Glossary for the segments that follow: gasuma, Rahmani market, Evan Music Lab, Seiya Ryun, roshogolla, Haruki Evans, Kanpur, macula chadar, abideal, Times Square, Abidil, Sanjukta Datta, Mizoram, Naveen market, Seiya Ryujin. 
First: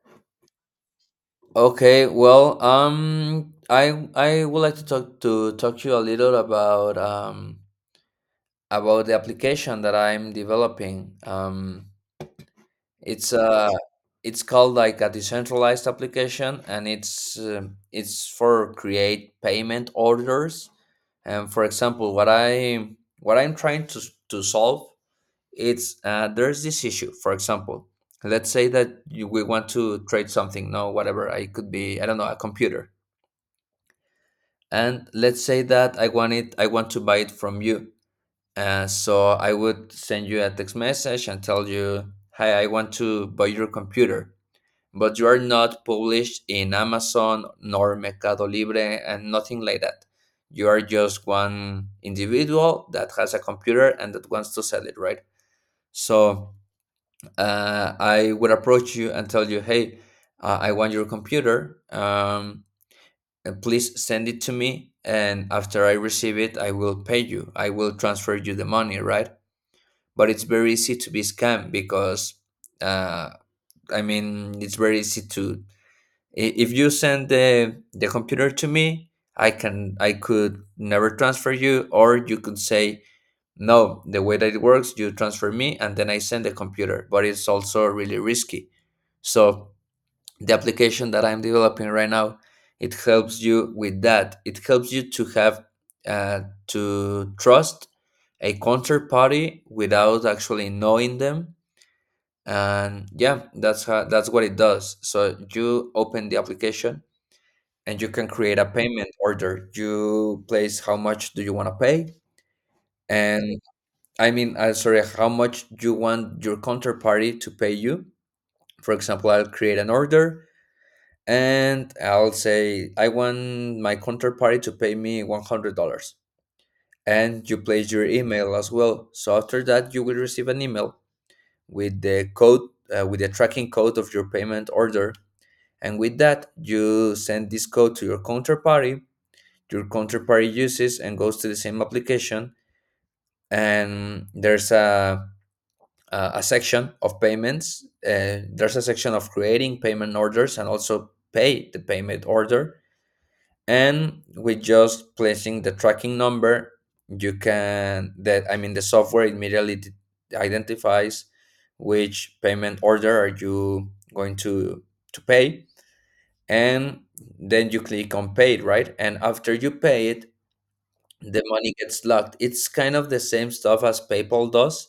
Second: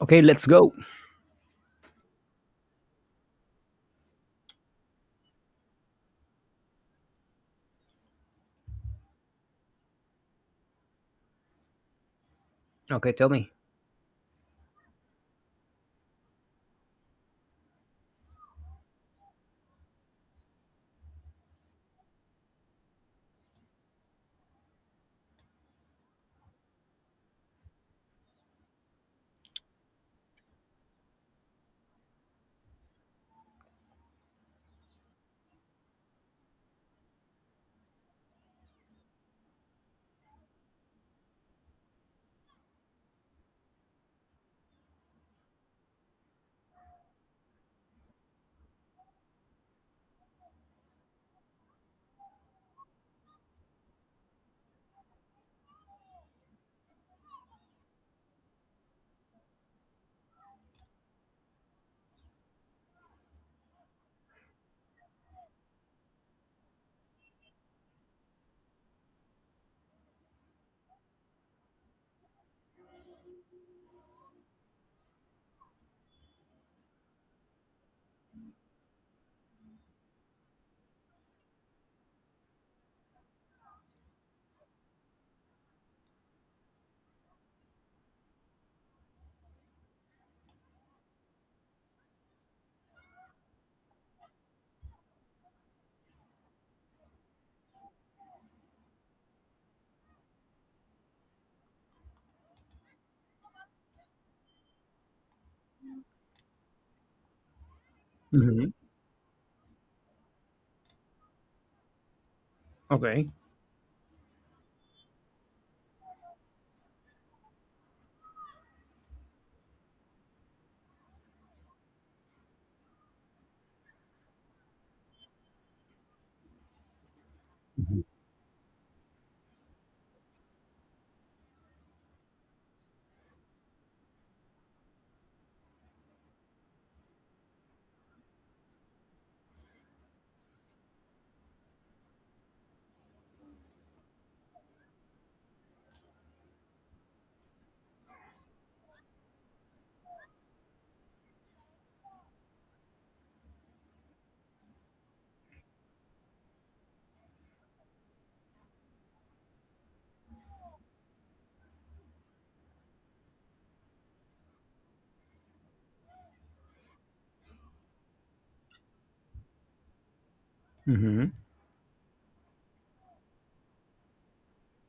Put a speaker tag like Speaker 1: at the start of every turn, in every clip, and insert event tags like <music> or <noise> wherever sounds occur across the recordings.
Speaker 1: Okay, let's go.
Speaker 2: Okay, well, I would like to talk to you a little about about the application that I'm developing.
Speaker 1: Okay, tell
Speaker 2: It's
Speaker 1: me.
Speaker 2: uh it's called like a decentralized application, and it's for create payment orders. And for example, what I'm trying to solve. It's uh, there's this issue. For example, let's say that we want to trade something, no, whatever. It could be, I don't know, a computer. And let's say that I want to buy it from you. So I would send you a text message and tell you, hi, I want to buy your computer, but you are not published in Amazon nor Mercado Libre and nothing like that. You are just one individual that has a computer and that wants to sell it, right? So I would approach you and tell you, hey, I want your computer. Please send it to me, and after I receive it, I will transfer you the money, right? But it's very easy to be scammed, because uh, I mean, it's very easy if you send the computer to me. I could never transfer you, or you could say, no, the way that it works, you transfer me and then I send the computer. But it's also really risky. So the application that I'm developing right now, it helps you with that. It helps you to have uh, to trust a counterparty without actually knowing them. And yeah, that's what it does. So you open the application, and you can create a
Speaker 1: Hmm.
Speaker 2: payment order. You place how much do you want to pay.
Speaker 1: Okay.
Speaker 2: And I mean, sorry, how much you want your counterparty to pay you. For example, I'll create an order, and I'll say, I want my counterparty to pay me $100. And you place your email as well. So after that, you will receive an email with the tracking code of your payment order. And with that, you send this code to your counterparty. Your counterparty uses and goes to the same application. And there's a section of payments. There's a section of creating payment orders and also pay the payment order. And with just placing the tracking number, you can that I mean the software immediately identifies which payment order are you going to pay. And then you click on pay, right? And after you pay it,
Speaker 1: Hmm.
Speaker 2: the money gets locked. It's kind of the same stuff as PayPal does.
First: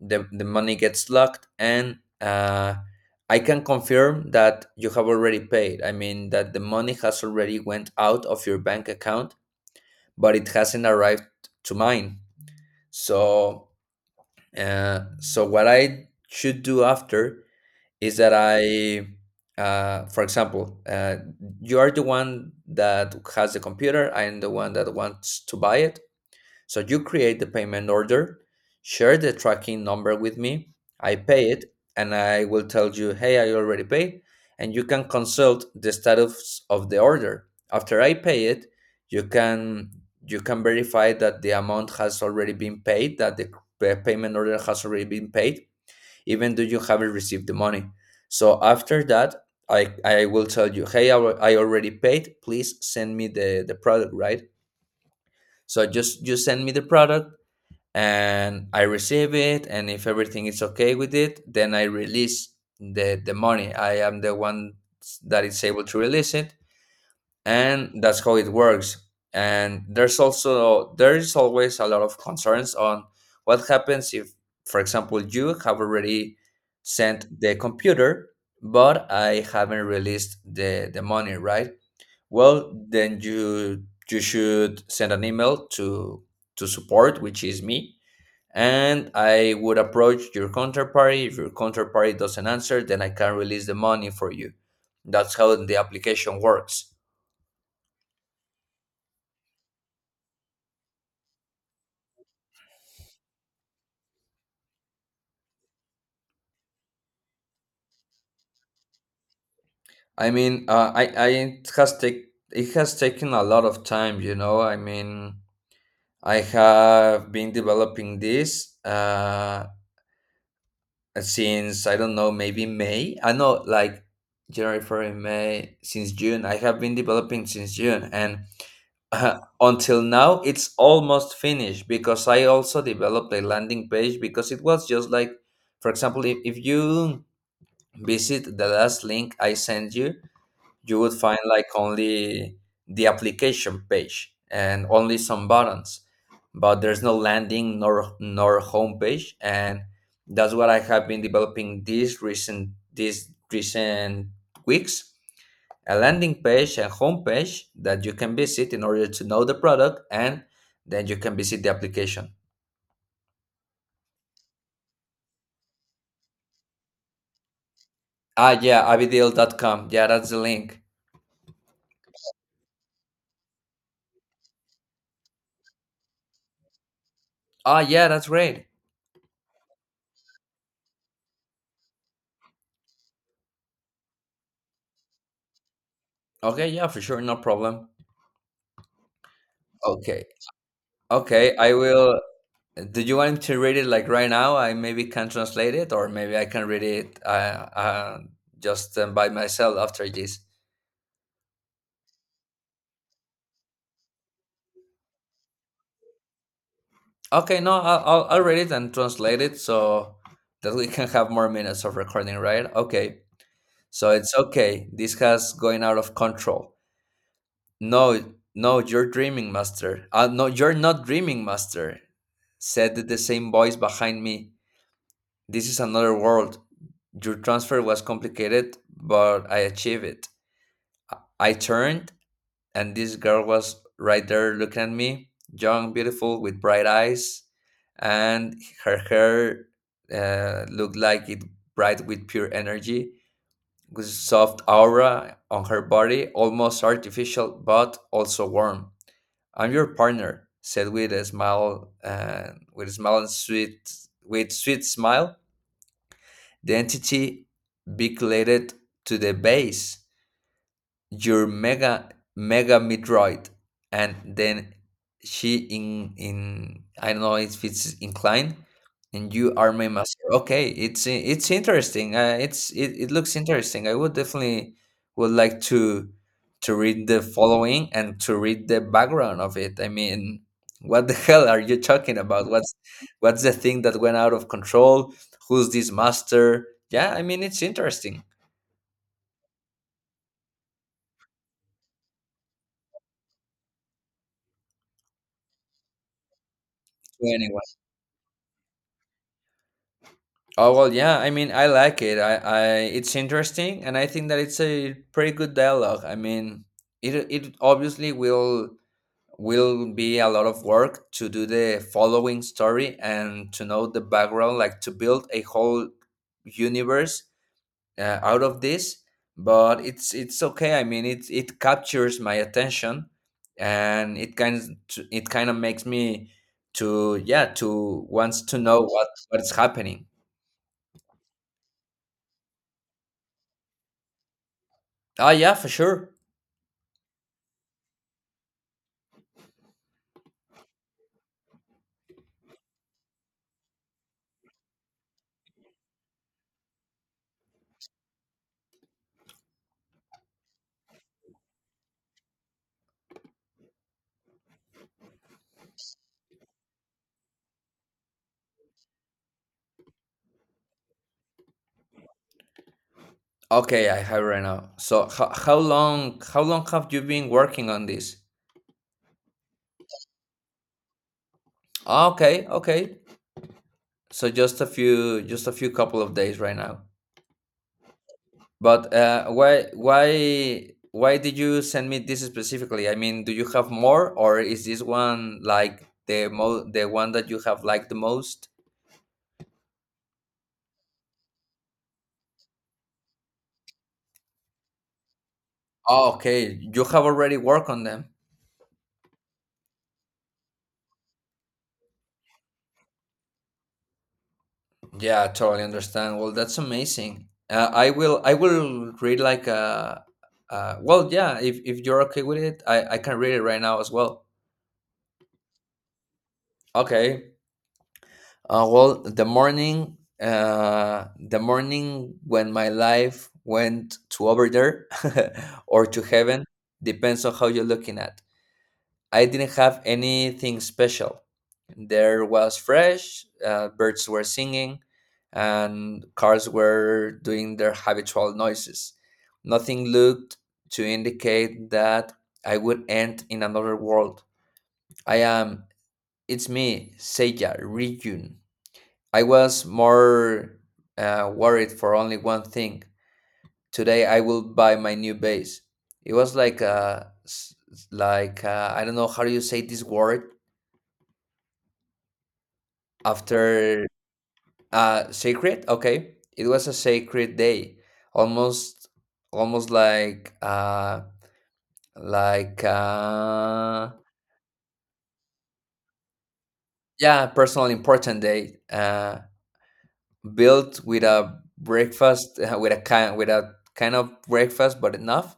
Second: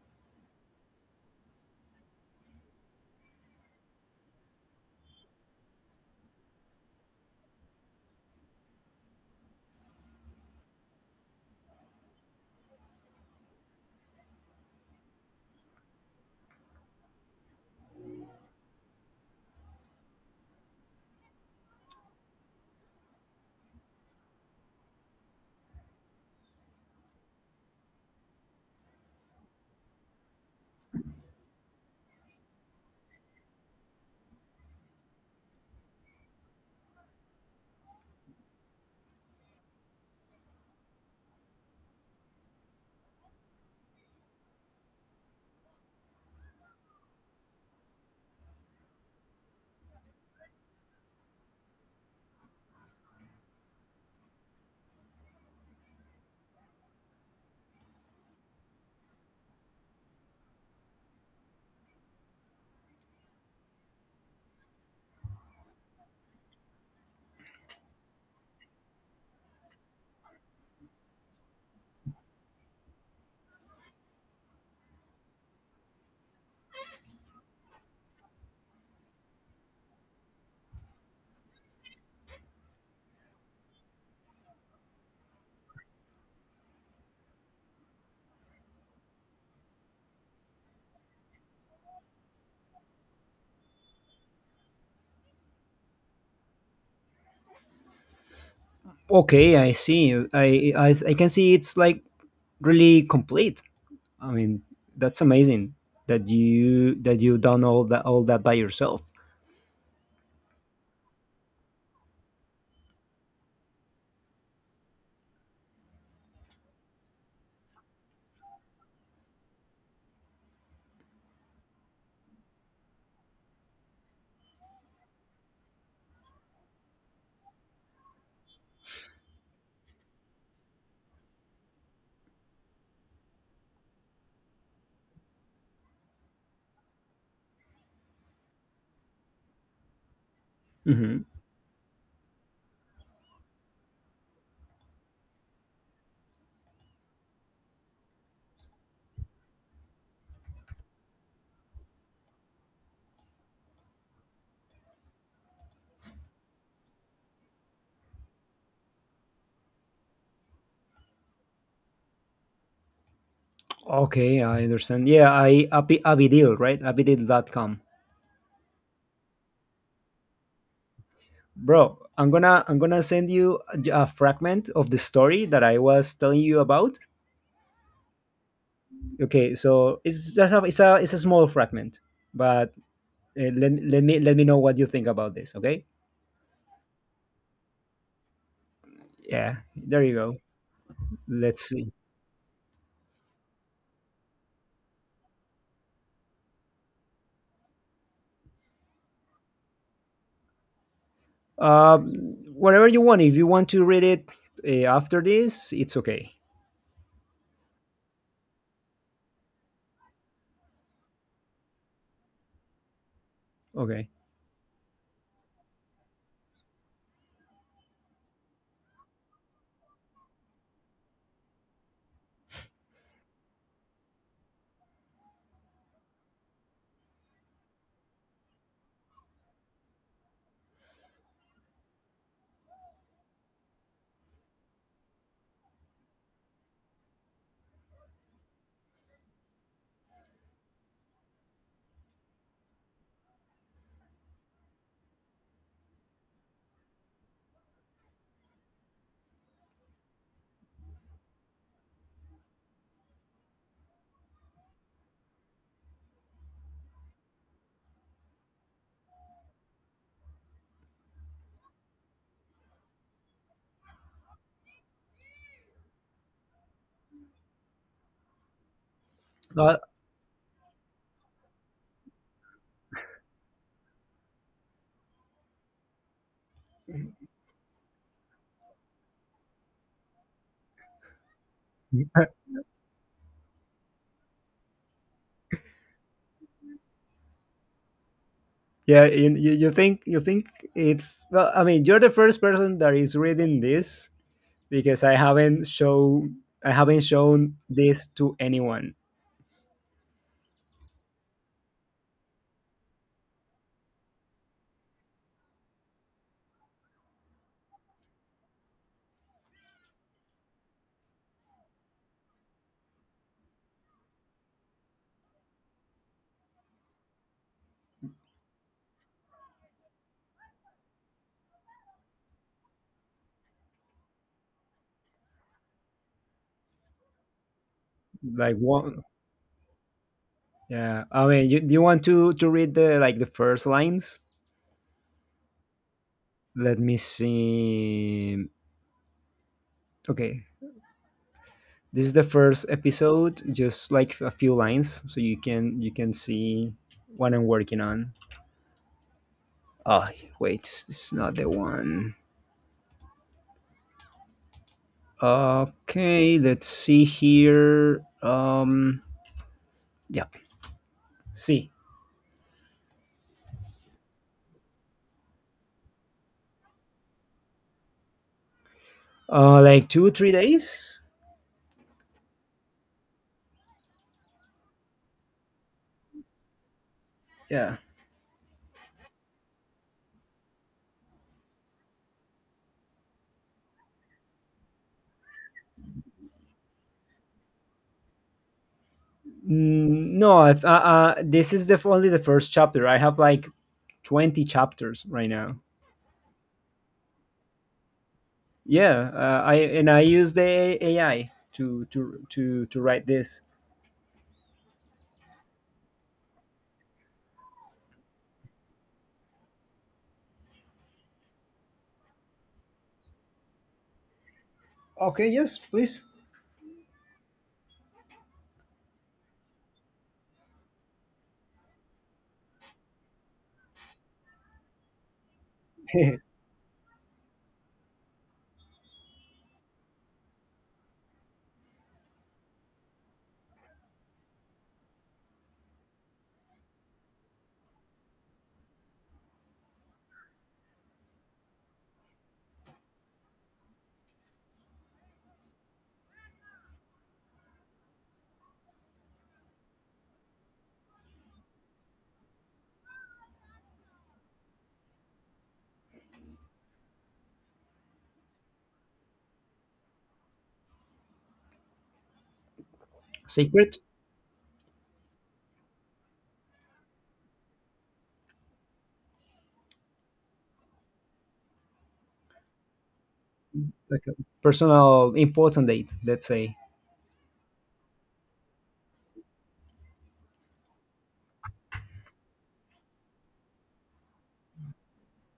Speaker 2: The money gets locked. And I can confirm that you have already paid. I mean, that the money has already went out of your bank account, but it hasn't arrived to mine. So, what I should do after is that I, for example, you are the one that has the computer. I am the one that wants to buy it. So you create the payment order, share the tracking number with me, I pay it, and I will tell you, hey, I already paid. And you can consult the status of the order. After I pay it, you can you can verify that the amount has already been paid, that the payment order has already been paid, even though you haven't received the money. So after that, I will tell you, hey, I already paid. Please send me the product, right? So just you send me the product, and I receive it, and if everything is okay with it, then I release the money. I am the one that is able to release it, and that's how it works. And there is always a lot of concerns on what happens if, for example, you have already sent the computer, but I haven't released the money, right? Well, then you should send an email to support, which is me. And I would approach your counterparty. If your counterparty doesn't answer, then I can release the money for you. That's how the application works.
Speaker 1: Okay, I see. I can see it's like really complete. I mean, that's amazing that you done all that all that. By yourself.
Speaker 2: I mean, I it has taken a lot of time. I mean, I have been developing this since I don't know, maybe May. I know, like January, February, May, since June. I have been developing since June, and <laughs> until now it's almost finished, because I also developed a landing page, because it was just like, for example, if you visit the last link I sent you would
Speaker 1: Hmm.
Speaker 2: find like only the application page and only some buttons. But there's no landing nor home page. And that's what I have been developing these recent weeks, a landing page, a homepage that you can visit in order to know the product, and then you can visit the application.
Speaker 1: Okay, I understand. Yeah, I Abidil, right? Abidil.com.
Speaker 2: Ah, yeah, abideal.com. Yeah, that's the link.
Speaker 1: Bro, I'm gonna send you a fragment of the story that I was telling you about.
Speaker 2: Ah, yeah, that's great.
Speaker 1: Okay, so it's just a, it's a it's a small fragment, but Let me let me know what you think about this. Okay.
Speaker 2: Okay, yeah, for sure, no problem.
Speaker 1: Yeah. There you
Speaker 2: Okay,
Speaker 1: go.
Speaker 2: okay,
Speaker 1: Let's
Speaker 2: I
Speaker 1: see.
Speaker 2: will. Do you want to read it like right now? I maybe can translate it, or maybe I can read it uh, just by myself after this.
Speaker 1: Um, Whatever you want. If you want to read it after this, it's okay.
Speaker 2: Okay, no, I'll read it and translate it so that we can have more minutes of recording, right? Okay.
Speaker 1: Okay.
Speaker 2: So it's okay. This has going out of control. No, no, you're dreaming, master. No, you're not dreaming, master, said the same voice behind me. This is another world. Your transfer was complicated, but I achieved it. I turned, and this girl was right there looking at me, young, beautiful, with bright eyes, and her hair looked like it bright with pure energy, with soft aura on her body, almost artificial but also warm. I'm your partner, said with a smile, and with a smile, and sweet, with sweet smile. The entity beculated to the base, your mega metroid, and then she, in I don't know if it's inclined, and you are
Speaker 1: Uh,
Speaker 2: my master. Okay, it's interesting. It looks interesting. I would definitely would like to read the following and to read the background of it. I mean, what the <laughs> hell are you talking about? What's the thing that went out of control? Who's this master? Yeah, I mean, it's interesting.
Speaker 1: yeah. You think it's well. I mean, you're the first person that is reading this because I haven't
Speaker 2: To
Speaker 1: shown
Speaker 2: anyone.
Speaker 1: this to anyone.
Speaker 2: Oh well, yeah. I mean, I like it. It's interesting, and I think that it's a pretty good dialogue. I mean, it obviously will be a lot of work to do the following story and to know the background, like to build a whole universe out of this. But it's okay. I mean, it captures my attention, and it kind of makes me to wants
Speaker 1: Like
Speaker 2: to know
Speaker 1: one.
Speaker 2: what's happening.
Speaker 1: Yeah, I mean, do you want to read the like the first lines?
Speaker 2: Ah, yeah, for sure.
Speaker 1: Let me see. Okay, this is the first episode, just like a few lines, so you can see what I'm working on. Oh, wait, this is not the one. Okay, let's see here. Yeah, see,
Speaker 2: Okay, I have right now. So how long have you been working on this?
Speaker 1: like two three days.
Speaker 2: Ah, okay, okay. So just a few couple of days right now.
Speaker 1: Yeah.
Speaker 2: But why did you send me this specifically? I mean, do you have more, or is this one like the one that you have liked the most?
Speaker 1: No, this is only the first chapter. I have like 20 chapters right now.
Speaker 2: Oh, okay. You have already worked on them.
Speaker 1: Yeah, I and I use the AI to write this.
Speaker 2: Yeah, totally understand. Well, that's amazing. I will read like a well, yeah, if you're okay with it, I can read it right now as well.
Speaker 1: Okay, yes, please.
Speaker 2: Okay. Well, the morning when my life went to over there <laughs> or to
Speaker 1: <laughs>
Speaker 2: heaven, depends on how you're looking at. I didn't have anything special. There was fresh, birds were singing, and cars were doing their habitual noises. Nothing looked to indicate that I would end in another world. I am, it's me, Seiya, Ryun. I was more worried for only one thing. Today I will buy my new base. It was like I don't know how do you say this word,
Speaker 1: Secret,
Speaker 2: after. Sacred. Okay, it was a sacred day, almost almost like
Speaker 1: like a personal important date. Let's say
Speaker 2: yeah, personal important day. Built with a breakfast, with a kind of breakfast but enough.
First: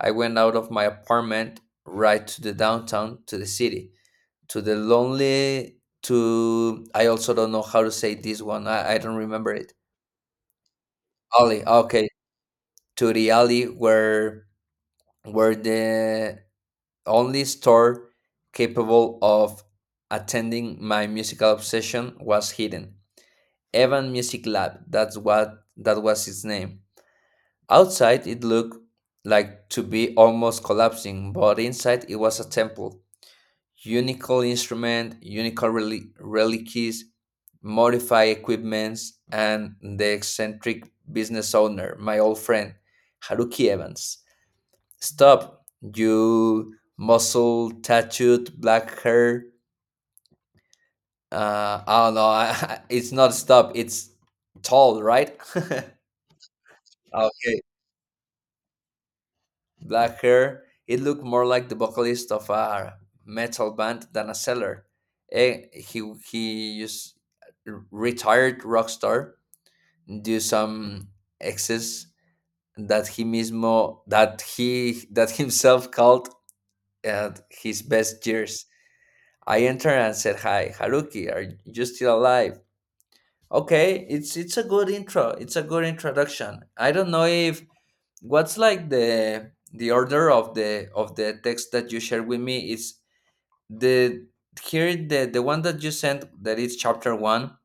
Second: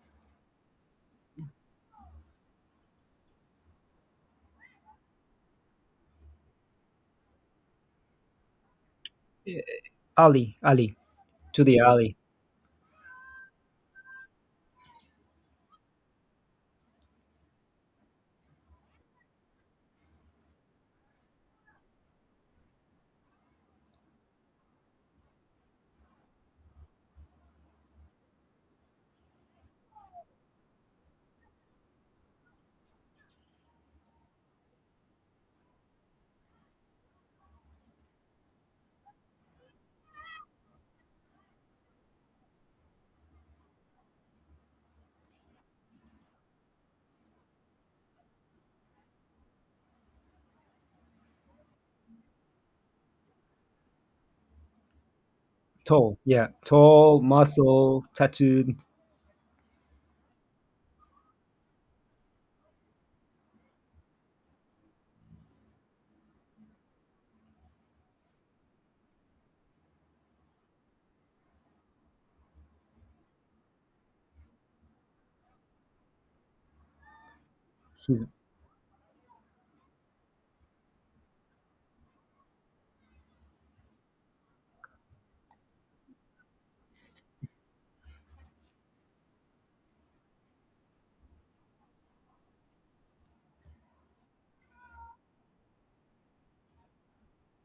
Speaker 2: I went out of my apartment, right to the downtown, to the city, to the lonely, to, I also don't know how to say this one, I don't remember it.
Speaker 1: Ali, to
Speaker 2: Ollie.
Speaker 1: the
Speaker 2: Okay,
Speaker 1: Ali,
Speaker 2: to the alley where were the only store capable of attending my musical obsession was hidden. Evan Music Lab, that was its name. Outside it looked like to be almost collapsing, but inside it was a temple. Unical instrument, unical relics, modified equipments, and the eccentric business owner, my old friend, Haruki Evans. Stop, you muscle tattooed black hair. I don't know. I, <laughs> It's not stop. It's tall, right?
Speaker 1: tall, yeah, tall,
Speaker 2: <laughs> Okay,
Speaker 1: muscle, tattooed.
Speaker 2: black hair. It looked more like the vocalist of a metal band than a seller. Eh, he he used retired rock star do some exes that he mismo that he that himself called at his best
Speaker 1: He's,
Speaker 2: years. I entered and said, "Hi, Haruki, are you still alive?" Okay, it's a good intro. It's a good introduction. I don't know if what's like the order of the text that you shared with me is the here the one that you sent that is chapter one.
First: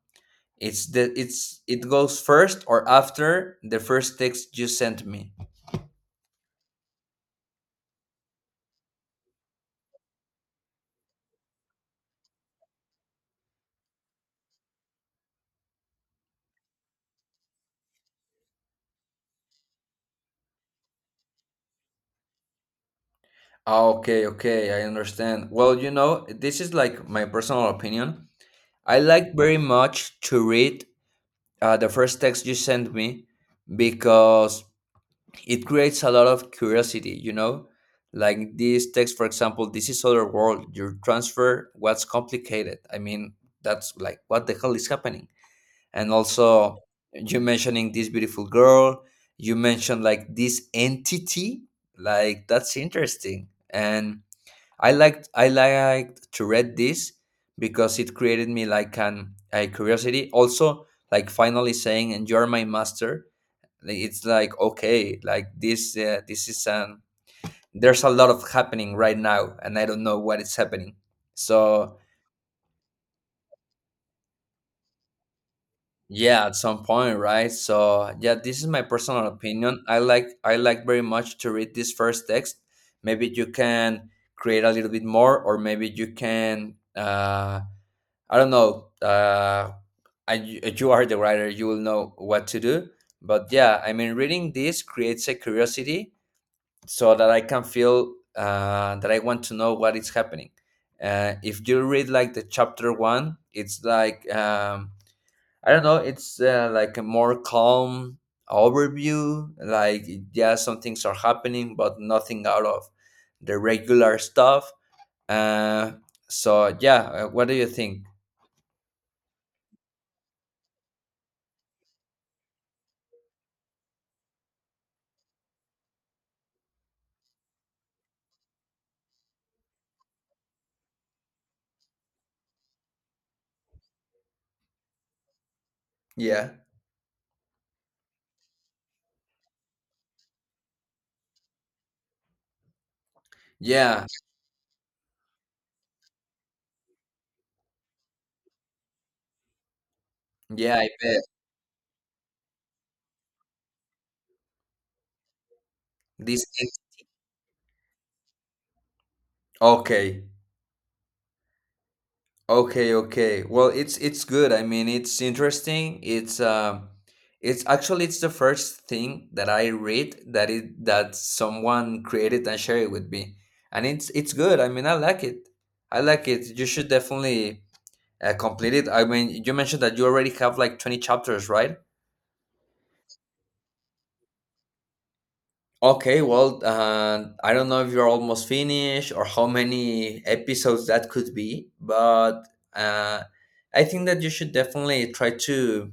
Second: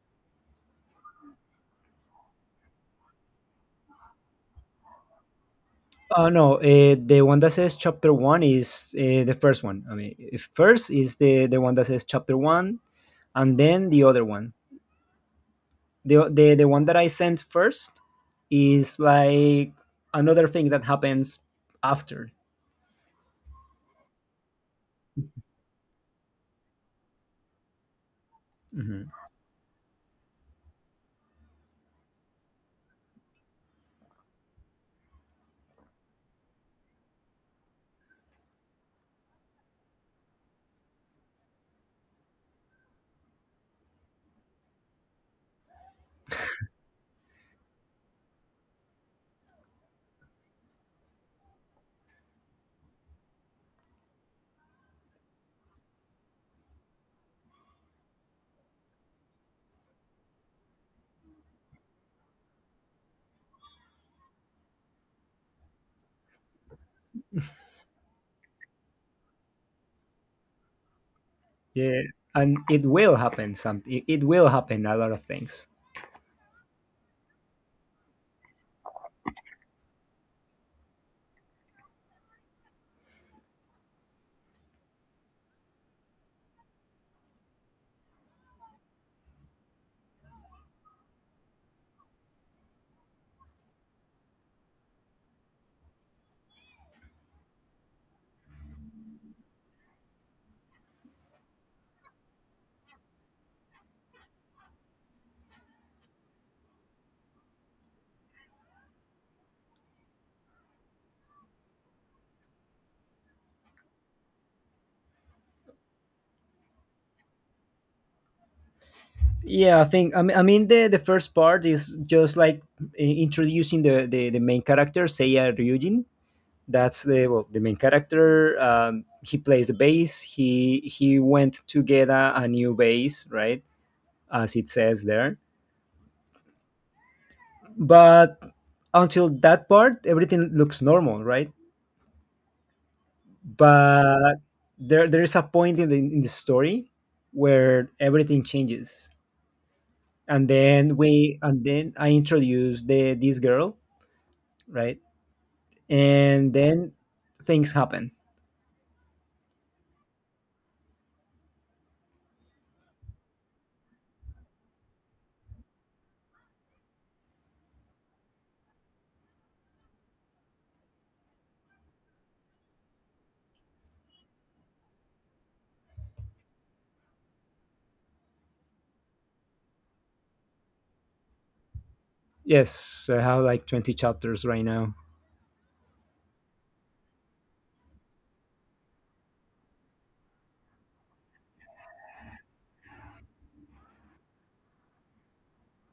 Speaker 2: It's the it's it goes first or after the first text you sent me.
Speaker 1: oh no, the one that says chapter one is the first one. I mean, if first is the one that says chapter one, and then the other one. The one that I sent first is like another thing that happens after.
Speaker 2: Okay, okay, I understand. Well, this is like my personal opinion. I
Speaker 1: Mhm.
Speaker 2: like very much to read the first text you sent me because it creates a lot of curiosity, you know? Like this text, for example, this is other world, your transfer, what's complicated? I mean, that's like, what the hell is happening? And also, you mentioning this beautiful girl, you mentioned like this entity, like that's interesting. And I liked to read this because it created me like an a curiosity. Also, like finally saying, "And you're my master." Like, it's like okay, like this this is an there's a lot of happening right now, and I don't know what is happening. So
Speaker 1: Yeah, and it will happen. It will happen a lot of things.
Speaker 2: yeah, at some point, right? So yeah, this is my personal opinion. I like very much to read this first text. Maybe you can create a little bit more, or maybe you can. I don't know. You are the writer, you will know what to do. But yeah, I mean, reading this creates a curiosity so that I can feel that I want to know what is happening. If you read like the chapter one, it's like, I don't know, it's like a more calm overview. Like, yeah, some things are happening, but nothing out of the regular stuff. Uh, so, yeah, what do you think?
Speaker 1: Yeah, I think. I mean, I mean the first part is just like introducing the main character Seiya Ryujin. That's the well, the main character. He plays the bass. He went to get a new bass, right? As it says there,
Speaker 2: Yeah.
Speaker 1: but until that part everything looks normal, right?
Speaker 2: Yeah,
Speaker 1: But there is a point in the story where everything changes, and
Speaker 2: yeah, I
Speaker 1: then
Speaker 2: bet.
Speaker 1: we and then I introduce the this girl, right?
Speaker 2: This
Speaker 1: And
Speaker 2: is-
Speaker 1: then things happen.
Speaker 2: okay. Okay, okay. Well, it's good. I mean, it's interesting. It's actually it's the first thing that I read that it that someone created and shared it with me. And it's good. I mean, I like it. I like it. You should definitely complete it. I mean, you mentioned that you already have like 20 chapters, right?
Speaker 1: Yes, I have like 20 chapters right now.
Speaker 2: Okay, well, I don't know if you're almost finished or how many episodes that could be, but uh, I think that you should definitely try to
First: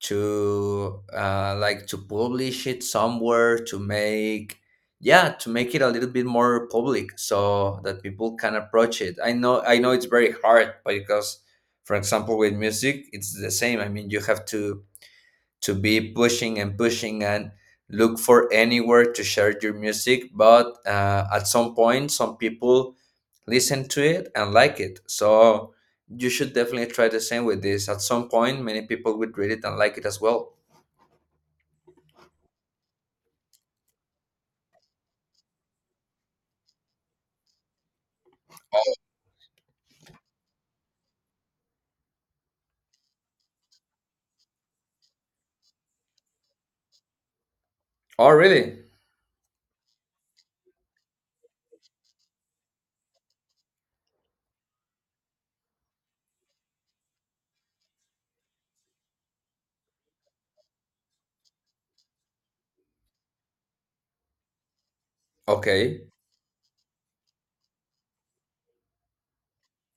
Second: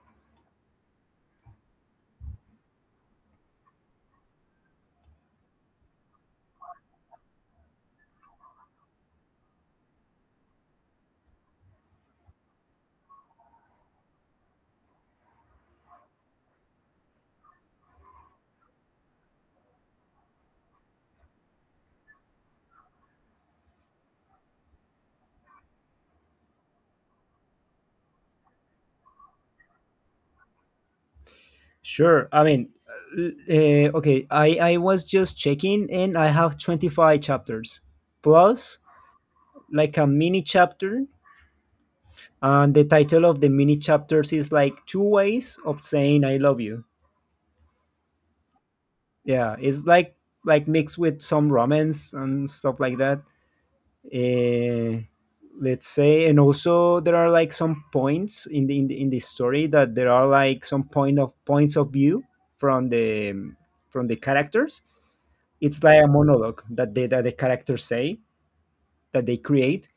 Speaker 2: to publish it somewhere to make it a little bit more public so that people can approach it. I know it's very hard because, for example, with music it's the same. I mean, you have to be pushing and pushing and look for anywhere to share your music, but at some point some people listen to it and like it, so you should definitely try the same with this. At some point many people would read it and like it as well.
Speaker 1: Sure, I mean, okay, I was just checking and I have 25 chapters plus like a mini chapter. And the title of the mini chapters is like two ways of saying I love you.
Speaker 2: Oh really.
Speaker 1: Yeah, it's like mixed with some romance and stuff like that. Eh, let's say, and also there are like some points in the story that there are like some points of view from the from the characters. It's like a
Speaker 2: Okay,
Speaker 1: monologue that the characters say that they create,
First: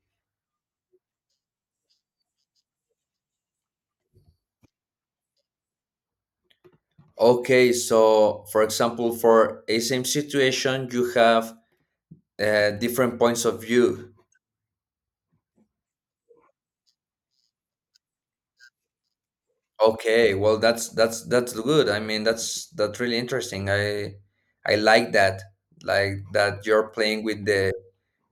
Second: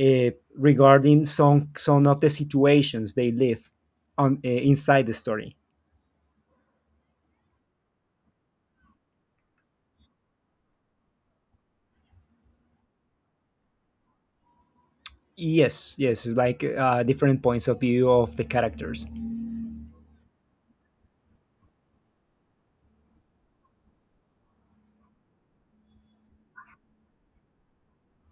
Speaker 1: uh, regarding some of the situations they live on inside the story.
Speaker 2: okay, so for example for a same situation you have different points of view.
Speaker 1: Yes, yes, it's like different points of view of the characters.
Speaker 2: Okay, well that's good. I mean that's really interesting. I like that. Like that you're playing with the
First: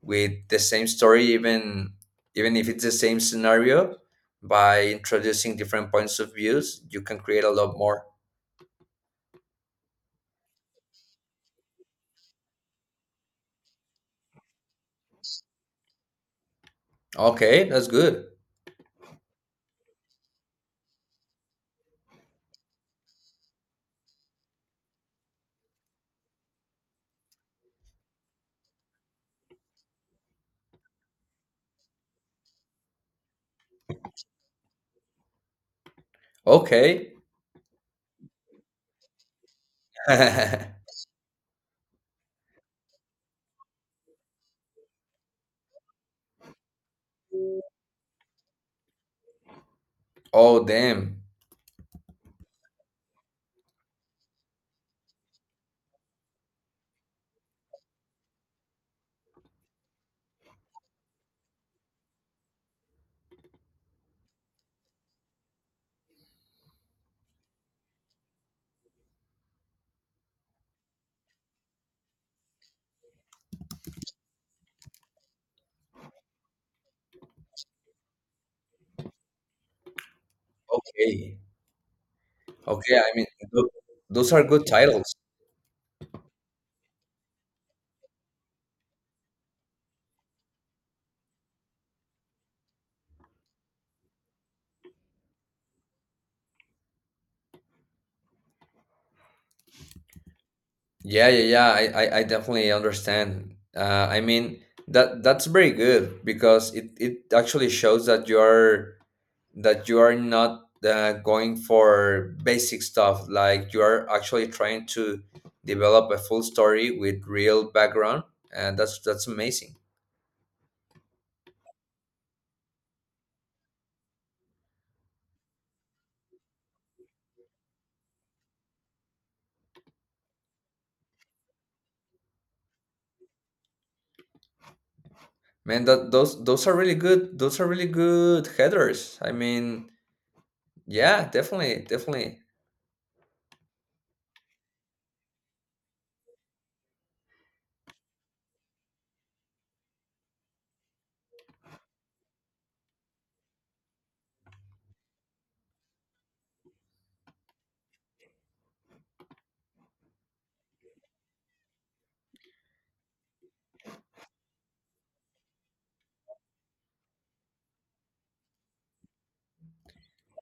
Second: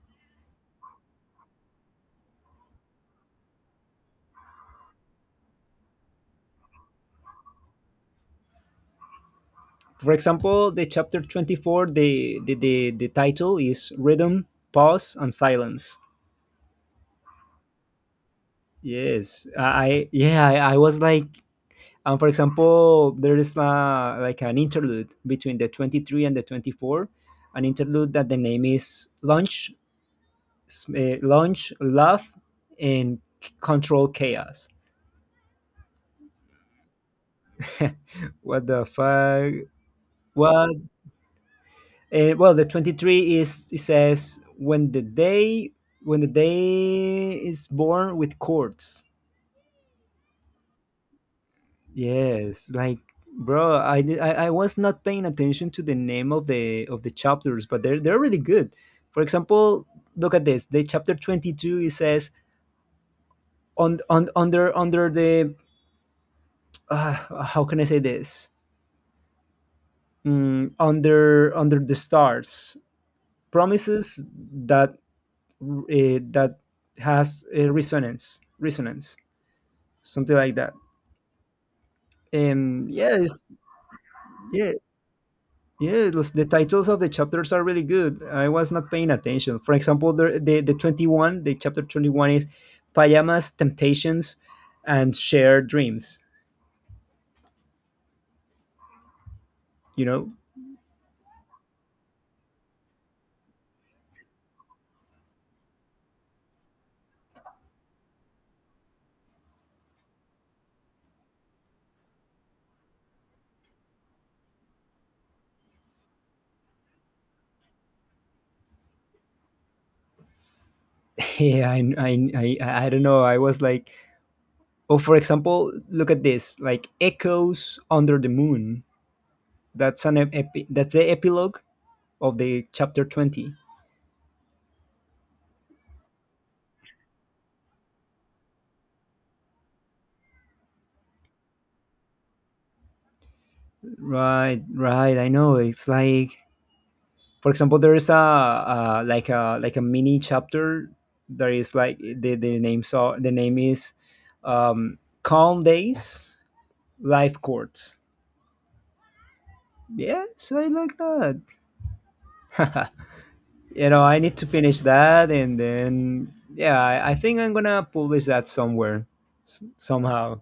Speaker 2: same story, even if it's the same scenario, by introducing different points of views, you can create a lot more.
Speaker 1: For example, the chapter 24, the title is Rhythm, Pause, and Silence.
Speaker 2: Okay, that's good.
Speaker 1: Yes, yeah, I was like, for example, there is like an interlude between the 23 and the 24, an interlude that the name is lunch, Launch, Love, and Control Chaos.
Speaker 2: Okay.
Speaker 1: What the fuck? What?
Speaker 2: <laughs>
Speaker 1: Well, the 23 is it says when the day is born with chords.
Speaker 2: Oh damn.
Speaker 1: Yes, like bro, I, di- I was not paying attention to the name of the chapters, but they're really good. For example, look at this. The chapter 22 it says on under the, how can I say this? Mm, under under the stars promises that, that has, resonance, resonance, something like that.
Speaker 2: Okay.
Speaker 1: And
Speaker 2: Okay, I mean
Speaker 1: yes,
Speaker 2: tho- those are good
Speaker 1: yeah,
Speaker 2: titles.
Speaker 1: the titles of the chapters are really good. I was not paying attention. For example, the chapter 21 is pajamas, temptations, and shared dreams. You know,
Speaker 2: Yeah, yeah, yeah. I definitely understand. I mean that that's very good because it actually shows that you are not going for basic stuff. Like you are actually trying to develop a full story with real background, and that's amazing,
Speaker 1: <laughs> yeah, I don't know. I was like, oh, for example, look at this, like echoes under the moon. That's an that's the epilogue of the chapter 20.
Speaker 2: man. That those are really good. Those are really good headers. I mean, yeah, definitely, definitely.
Speaker 1: Right, right. I know. It's like, for example, there is a like a like a mini chapter that is like the name is, Calm Days, Life Courts. Yeah, so I like that. <laughs> You know, I need to finish that, and then yeah, I think I'm gonna publish that somewhere, somehow.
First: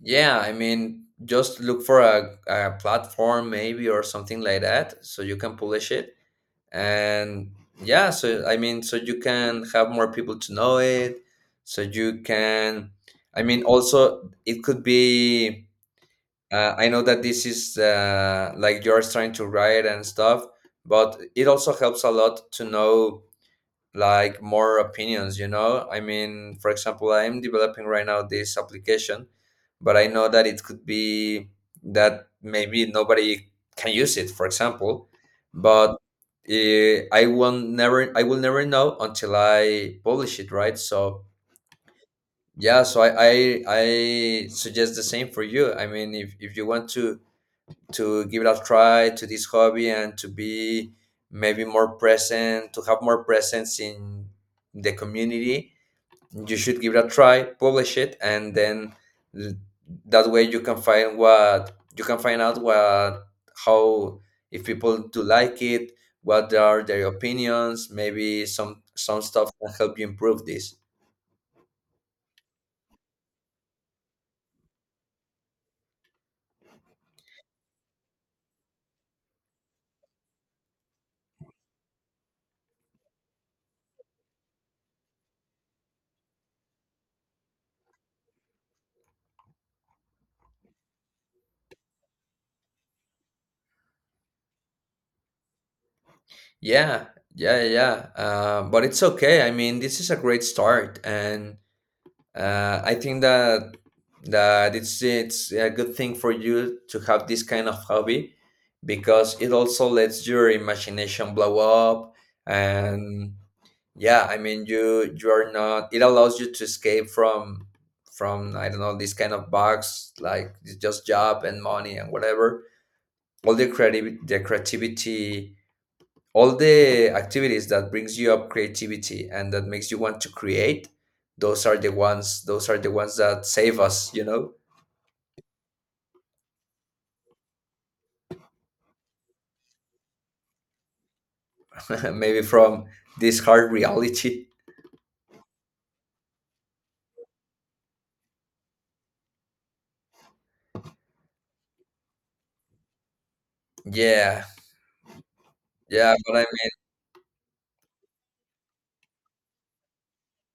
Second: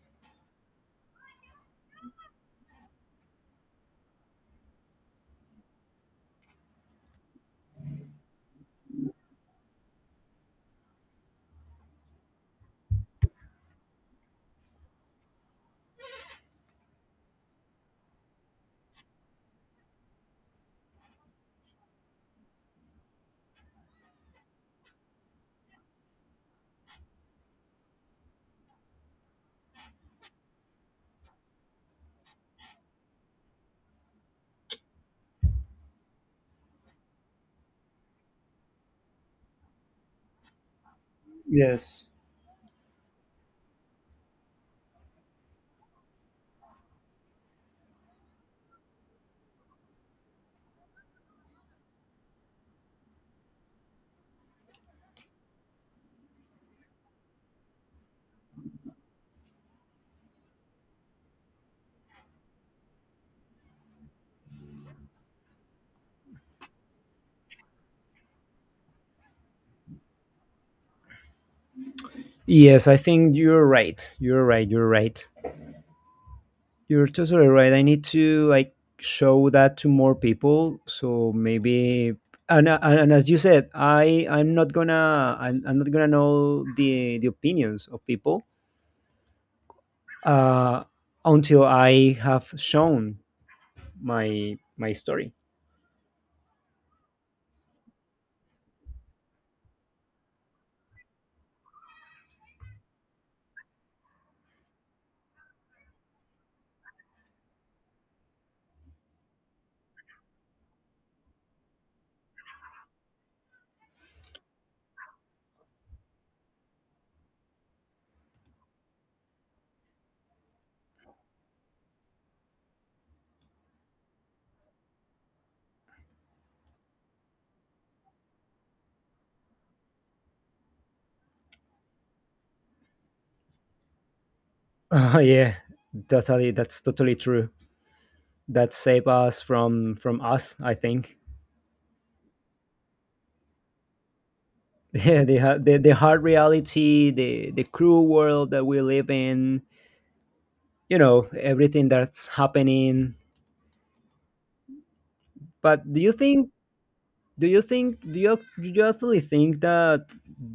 Speaker 2: Yeah, I mean, just look for a platform maybe or something like that so you can publish it. And yeah, so I mean, so you can have more people to know it. So you can, I mean, also it could be, I know that this is like you're trying to write and stuff, but it also helps a lot to know, like, more opinions, I mean, for example, I am developing right now this application, but I know that it could be that maybe nobody can use it, for example, but I will never know until I publish it, right? So
Speaker 1: Yes.
Speaker 2: yeah, so I suggest the same for you. I mean, if you want to give it a try to this hobby and to be maybe more present, to have more presence in the community, you should give it a try, publish it, and then, l- that way you can find what you can find out what how if people do like it, what are their opinions, maybe some stuff can help you improve this.
Speaker 1: Yes, I think you're right. You're totally right. I need to like show that to more people. So maybe and as you said, I'm not gonna know the opinions of people, uh, until I have shown my my story. <laughs>
Speaker 2: Yeah, yeah, yeah, yeah, but it's okay. I mean, this is a great start, and I think that it's a good thing for you to have this kind of hobby, because it also lets your imagination blow up, and yeah, I mean, you are not it allows you to escape from I don't know, this kind of box, like it's just job and money and whatever. All the creativity, all the activities that brings you up creativity and that makes you want to create, those are the ones that save us, you know.
Speaker 1: Yeah, totally. That's totally true. That save us from us. I think. <laughs>
Speaker 2: <laughs> Maybe from this hard reality.
Speaker 1: Yeah, the hard reality, the cruel world that we live in. You know everything that's happening.
Speaker 2: Yeah,
Speaker 1: But
Speaker 2: yeah, but I mean,
Speaker 1: do you actually think that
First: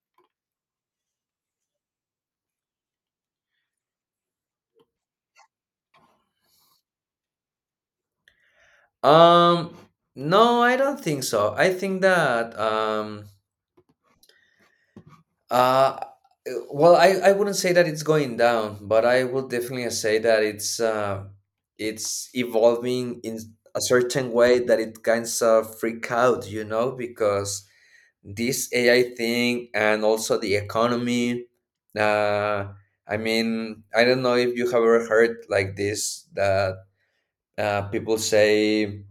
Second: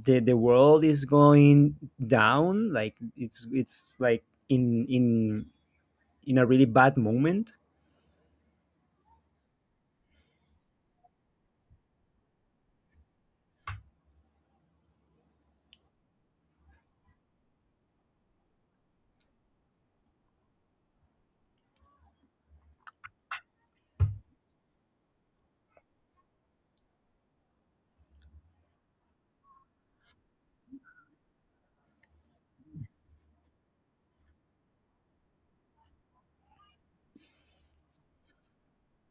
Speaker 1: the world is going down like it's like in in in a really bad moment?
Speaker 2: um no, I don't think so. I think that, uh well, I wouldn't say that it's going down, but I would definitely say that it's evolving in a certain way that it kinds of freak out, you know, because this AI thing and also the economy. Uh, I mean, I don't know if you have ever heard like this, that people say,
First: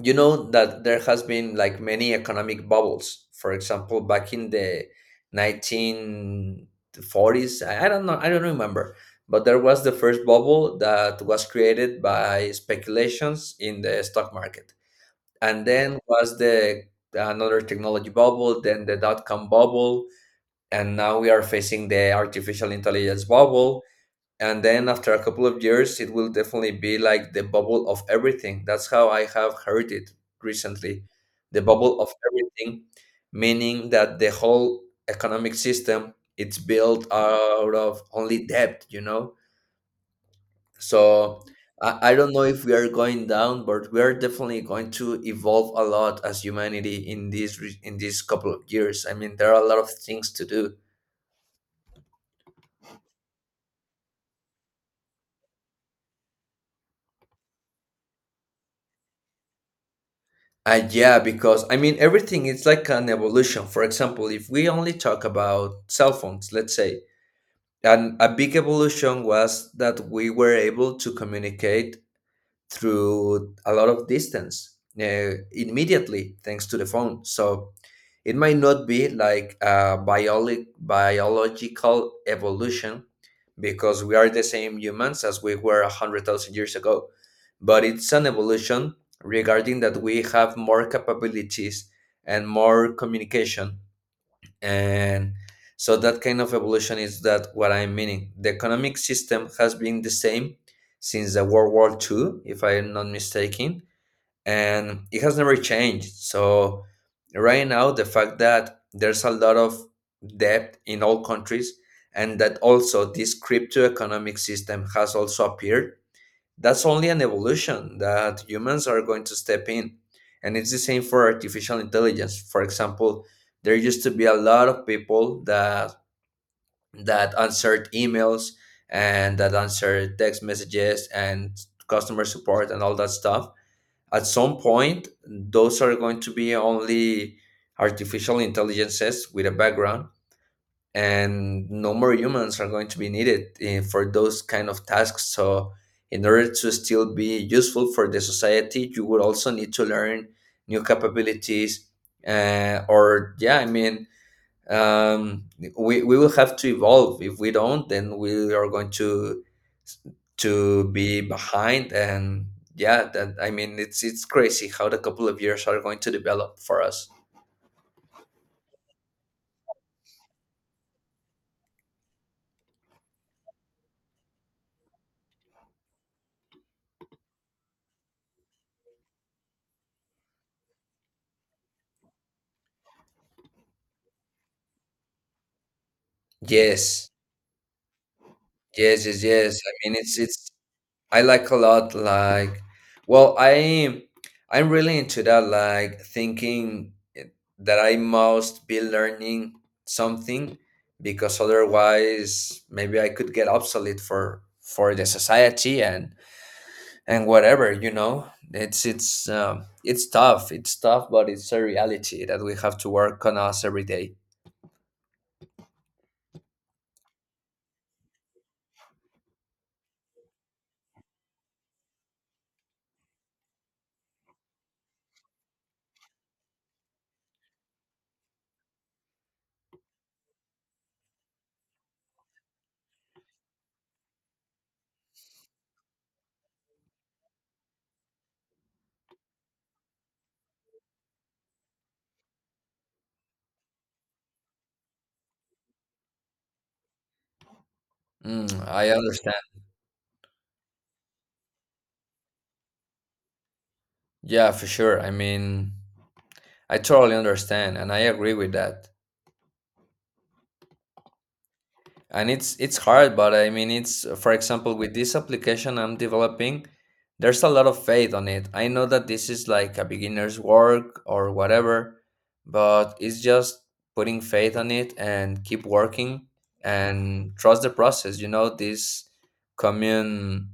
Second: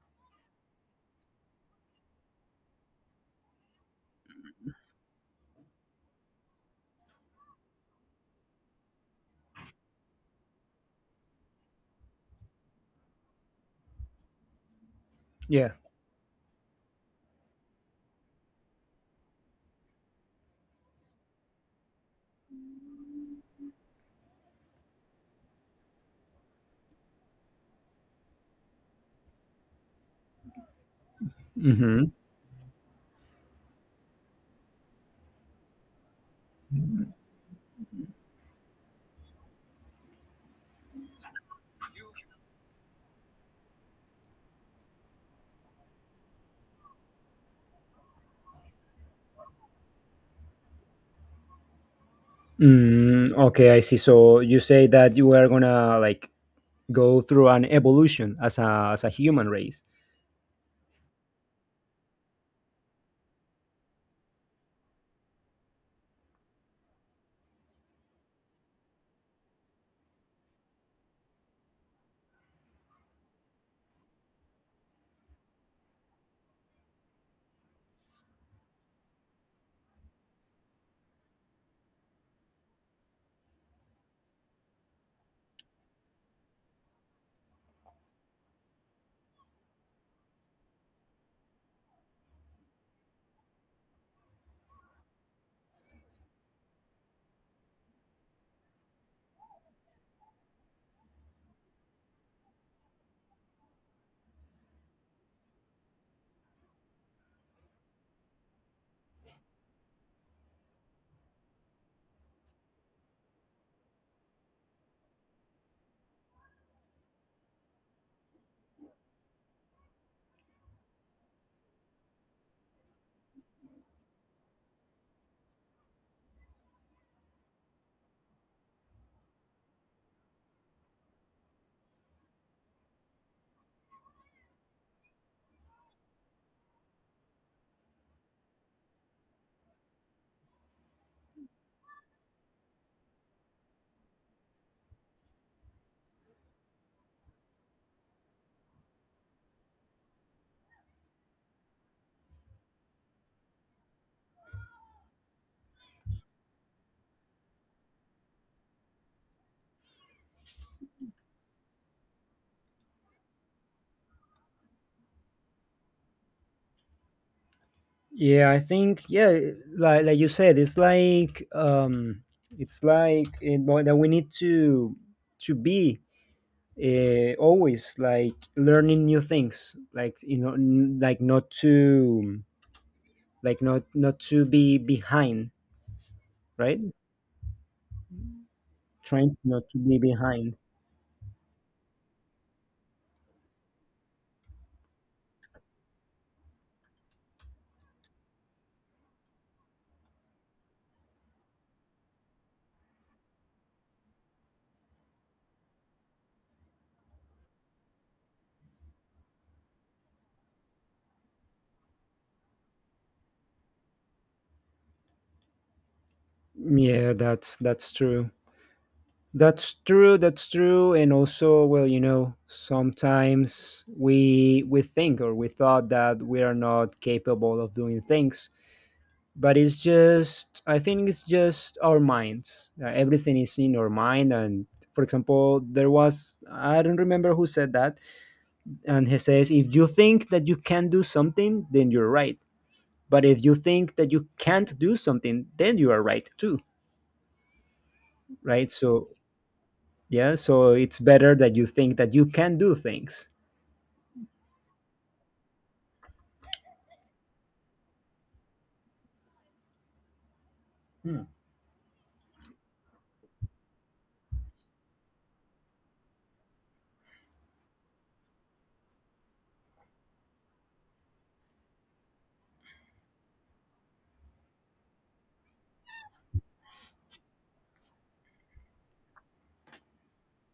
Speaker 2: that there has been like many economic bubbles. For example, back in the 1940s, I don't know, I don't remember, but there was the first bubble that was created by speculations in the stock market, and
Speaker 1: Yeah.
Speaker 2: then was the another technology bubble, then the dot-com bubble, and now we are facing the artificial intelligence bubble. And then after a couple of years it will definitely be like the bubble of everything. That's how I have heard it recently: the bubble of
Speaker 1: Mhm.
Speaker 2: everything, meaning that the whole economic system, it's built out of only debt, you know. So I don't know if we are going down, but we are definitely going to evolve a lot as humanity in in these couple of years. I mean, there are a lot of things to do.
Speaker 1: Mm, okay, I see. So you say that you are going to like go through an evolution as a human race.
Speaker 2: Yeah, because I mean, everything is like an evolution. For example, if we only talk about cell phones, let's say, and a big evolution was that we were able to communicate through a lot of distance immediately thanks to the phone. So it might not be like a biological evolution, because we are the same humans as we were 100,000 years ago, but it's an evolution regarding that we have more capabilities and more communication. And so that kind of evolution is that what I'm meaning. The economic system has been the same since the World War II, if I'm not mistaken, and it has never changed. So right now, the fact that there's a lot of debt in all countries, and that also this crypto economic system has also appeared, that's only an evolution that humans are going to step in. And it's the same for artificial intelligence. For example, there used to be a lot of people that answered emails and that answered text messages and customer support and all that stuff. At some point those are going to be only artificial intelligences with a background, and no more humans are going to be needed, for those kind of tasks. So in order to still be useful for the society, you would also need to learn new capabilities, or yeah, I mean, um, we will have to evolve. If we don't, then we are going to be behind, and yeah, that I mean, it's crazy how the couple of years are going to develop for us.
Speaker 1: Yeah, I think, yeah, like you said, it's like, it's like it, but that we need to be, always like learning new things, like you know, like not to like not not to be behind, right?
Speaker 2: Yes, yes, yes,
Speaker 1: Trying
Speaker 2: yes,
Speaker 1: not
Speaker 2: I
Speaker 1: to
Speaker 2: mean
Speaker 1: be
Speaker 2: it's
Speaker 1: behind.
Speaker 2: I like a lot, like, well, I'm really into that, like, thinking that I must be learning something, because otherwise maybe I could get obsolete for the society and whatever, you know. It's tough, but it's a reality that we have to work on us every day.
Speaker 1: Yeah, that's true. That's true. And also, well, you know, sometimes we think or we thought that we are not capable of doing things, but it's just I think it's just our minds. Everything is in our mind, and for example, there was I don't remember who said that, and he says if you think that you can do something, then you're right. But if you think that you can't do something, then you are right too,
Speaker 2: Mm,
Speaker 1: right?
Speaker 2: I
Speaker 1: So
Speaker 2: understand.
Speaker 1: yeah, so it's better that you think that you can do things.
Speaker 2: Yeah, for sure. I mean, I totally understand and I agree with that.
Speaker 1: Hmm.
Speaker 2: And it's hard, but I mean, it's for example, with this application I'm developing, there's a lot of faith on it. I know that this is like a beginner's work or whatever, but it's just putting faith on it and keep working and trust the process, you know, this commune,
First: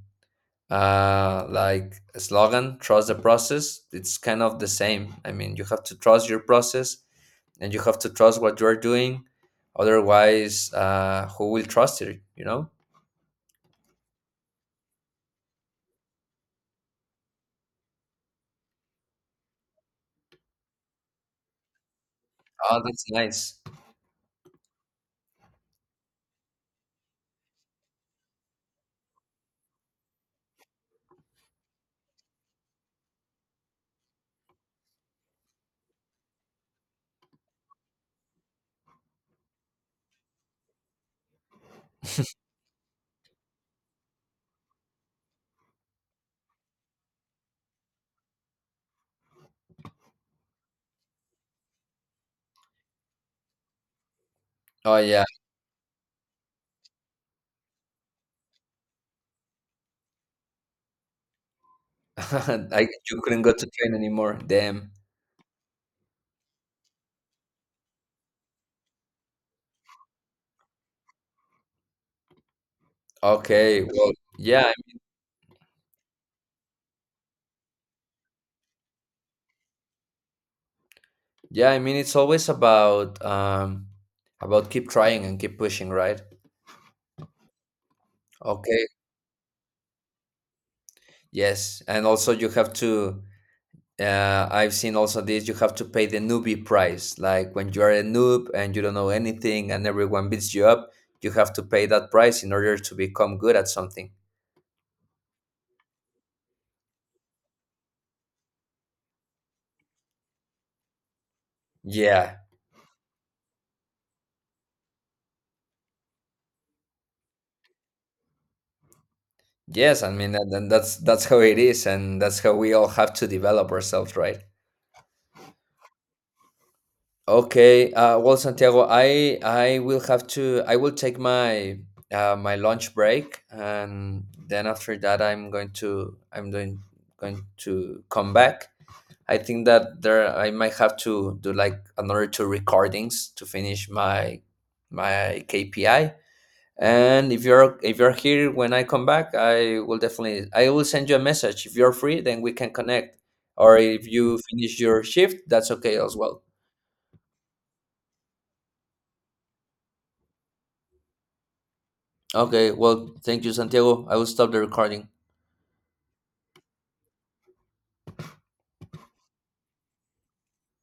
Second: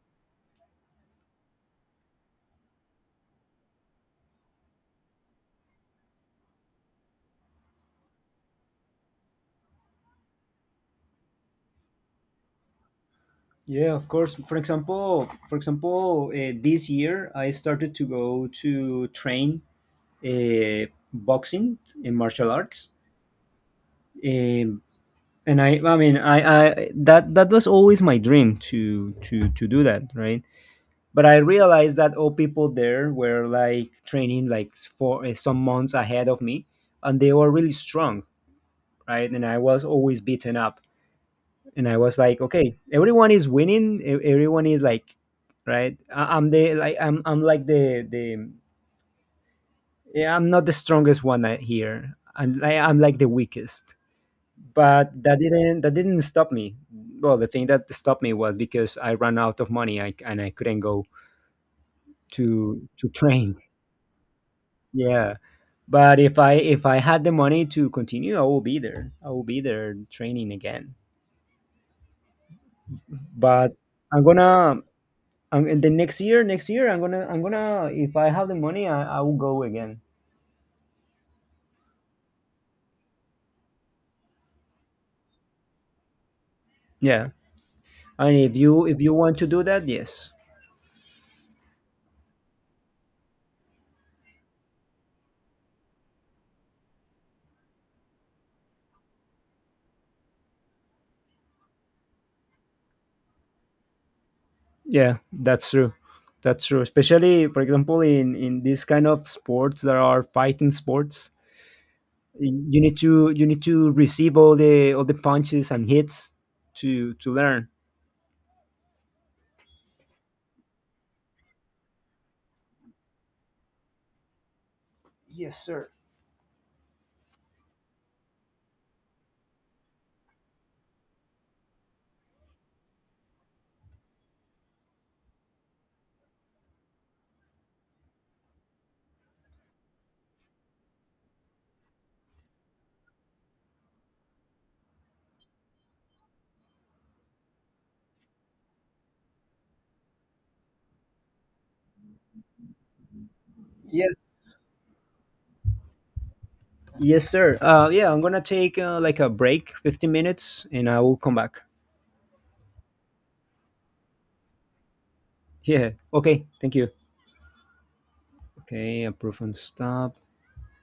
Speaker 2: like a slogan, trust the process. It's kind of the same. I mean, you have to trust your process, and you have to trust what you're doing. Otherwise, who will trust it, you know?
Speaker 1: Yeah, of course. For example, this year I started to go to train, uh, boxing in martial
Speaker 2: Oh,
Speaker 1: arts,
Speaker 2: that's nice.
Speaker 1: um, and I that that was always my dream to do that, right? But I realized that all people there were like training like for, some months ahead of me, and they were really strong, right? And I was always beaten up, and I was like, okay, everyone is winning. Everyone is like, right? I'm like the, yeah, I'm not the strongest one out here. I'm like the weakest.
Speaker 2: Oh
Speaker 1: But
Speaker 2: yeah.
Speaker 1: that didn't stop me. Well, the thing that stopped me was because I ran out of money. And I couldn't go
Speaker 2: <laughs> I
Speaker 1: to
Speaker 2: You couldn't go
Speaker 1: train.
Speaker 2: to
Speaker 1: <laughs>
Speaker 2: train anymore, damn.
Speaker 1: Yeah. But if I had the money to continue, I will be there. I will be there training again. But
Speaker 2: Okay, well,
Speaker 1: I'm
Speaker 2: yeah,
Speaker 1: gonna, and the next year, I'm gonna if I have the money, I will go again.
Speaker 2: yeah, I mean, it's always about, about keep trying and keep pushing, right?
Speaker 1: Yeah, and
Speaker 2: Okay,
Speaker 1: if you want to do that, yes.
Speaker 2: yes, and also you have to I've seen also this. You have to pay the newbie price. Like when you are a noob and you don't know anything, and everyone beats you up, you have to pay that price in order to become good at something.
Speaker 1: Yeah, that's true, especially for example in this kind of sports that are fighting sports,
Speaker 2: Yeah.
Speaker 1: you need to receive all the punches and hits to learn.
Speaker 2: Yes. I mean, and that's how it is, and that's how we all have to develop ourselves, right?
Speaker 1: Yes, sir.
Speaker 2: Okay. Well, Santiago, I will have to. I will take my my lunch break, and then after that, I'm going to I'm doing going to come back. I think that there I might have to do like another two recordings to finish my KPI. And if you're here when I come back, I will definitely I will send you a message. If you're free, then we can connect. Or if
Speaker 1: yes
Speaker 2: you finish your shift, that's okay as well.
Speaker 1: yes, sir, yeah, I'm gonna take, like a break 15 minutes and I will come back.
Speaker 2: Okay, well, thank you, Santiago. I will stop the recording.
Speaker 1: Yeah, okay, thank you. Okay, approve and stop.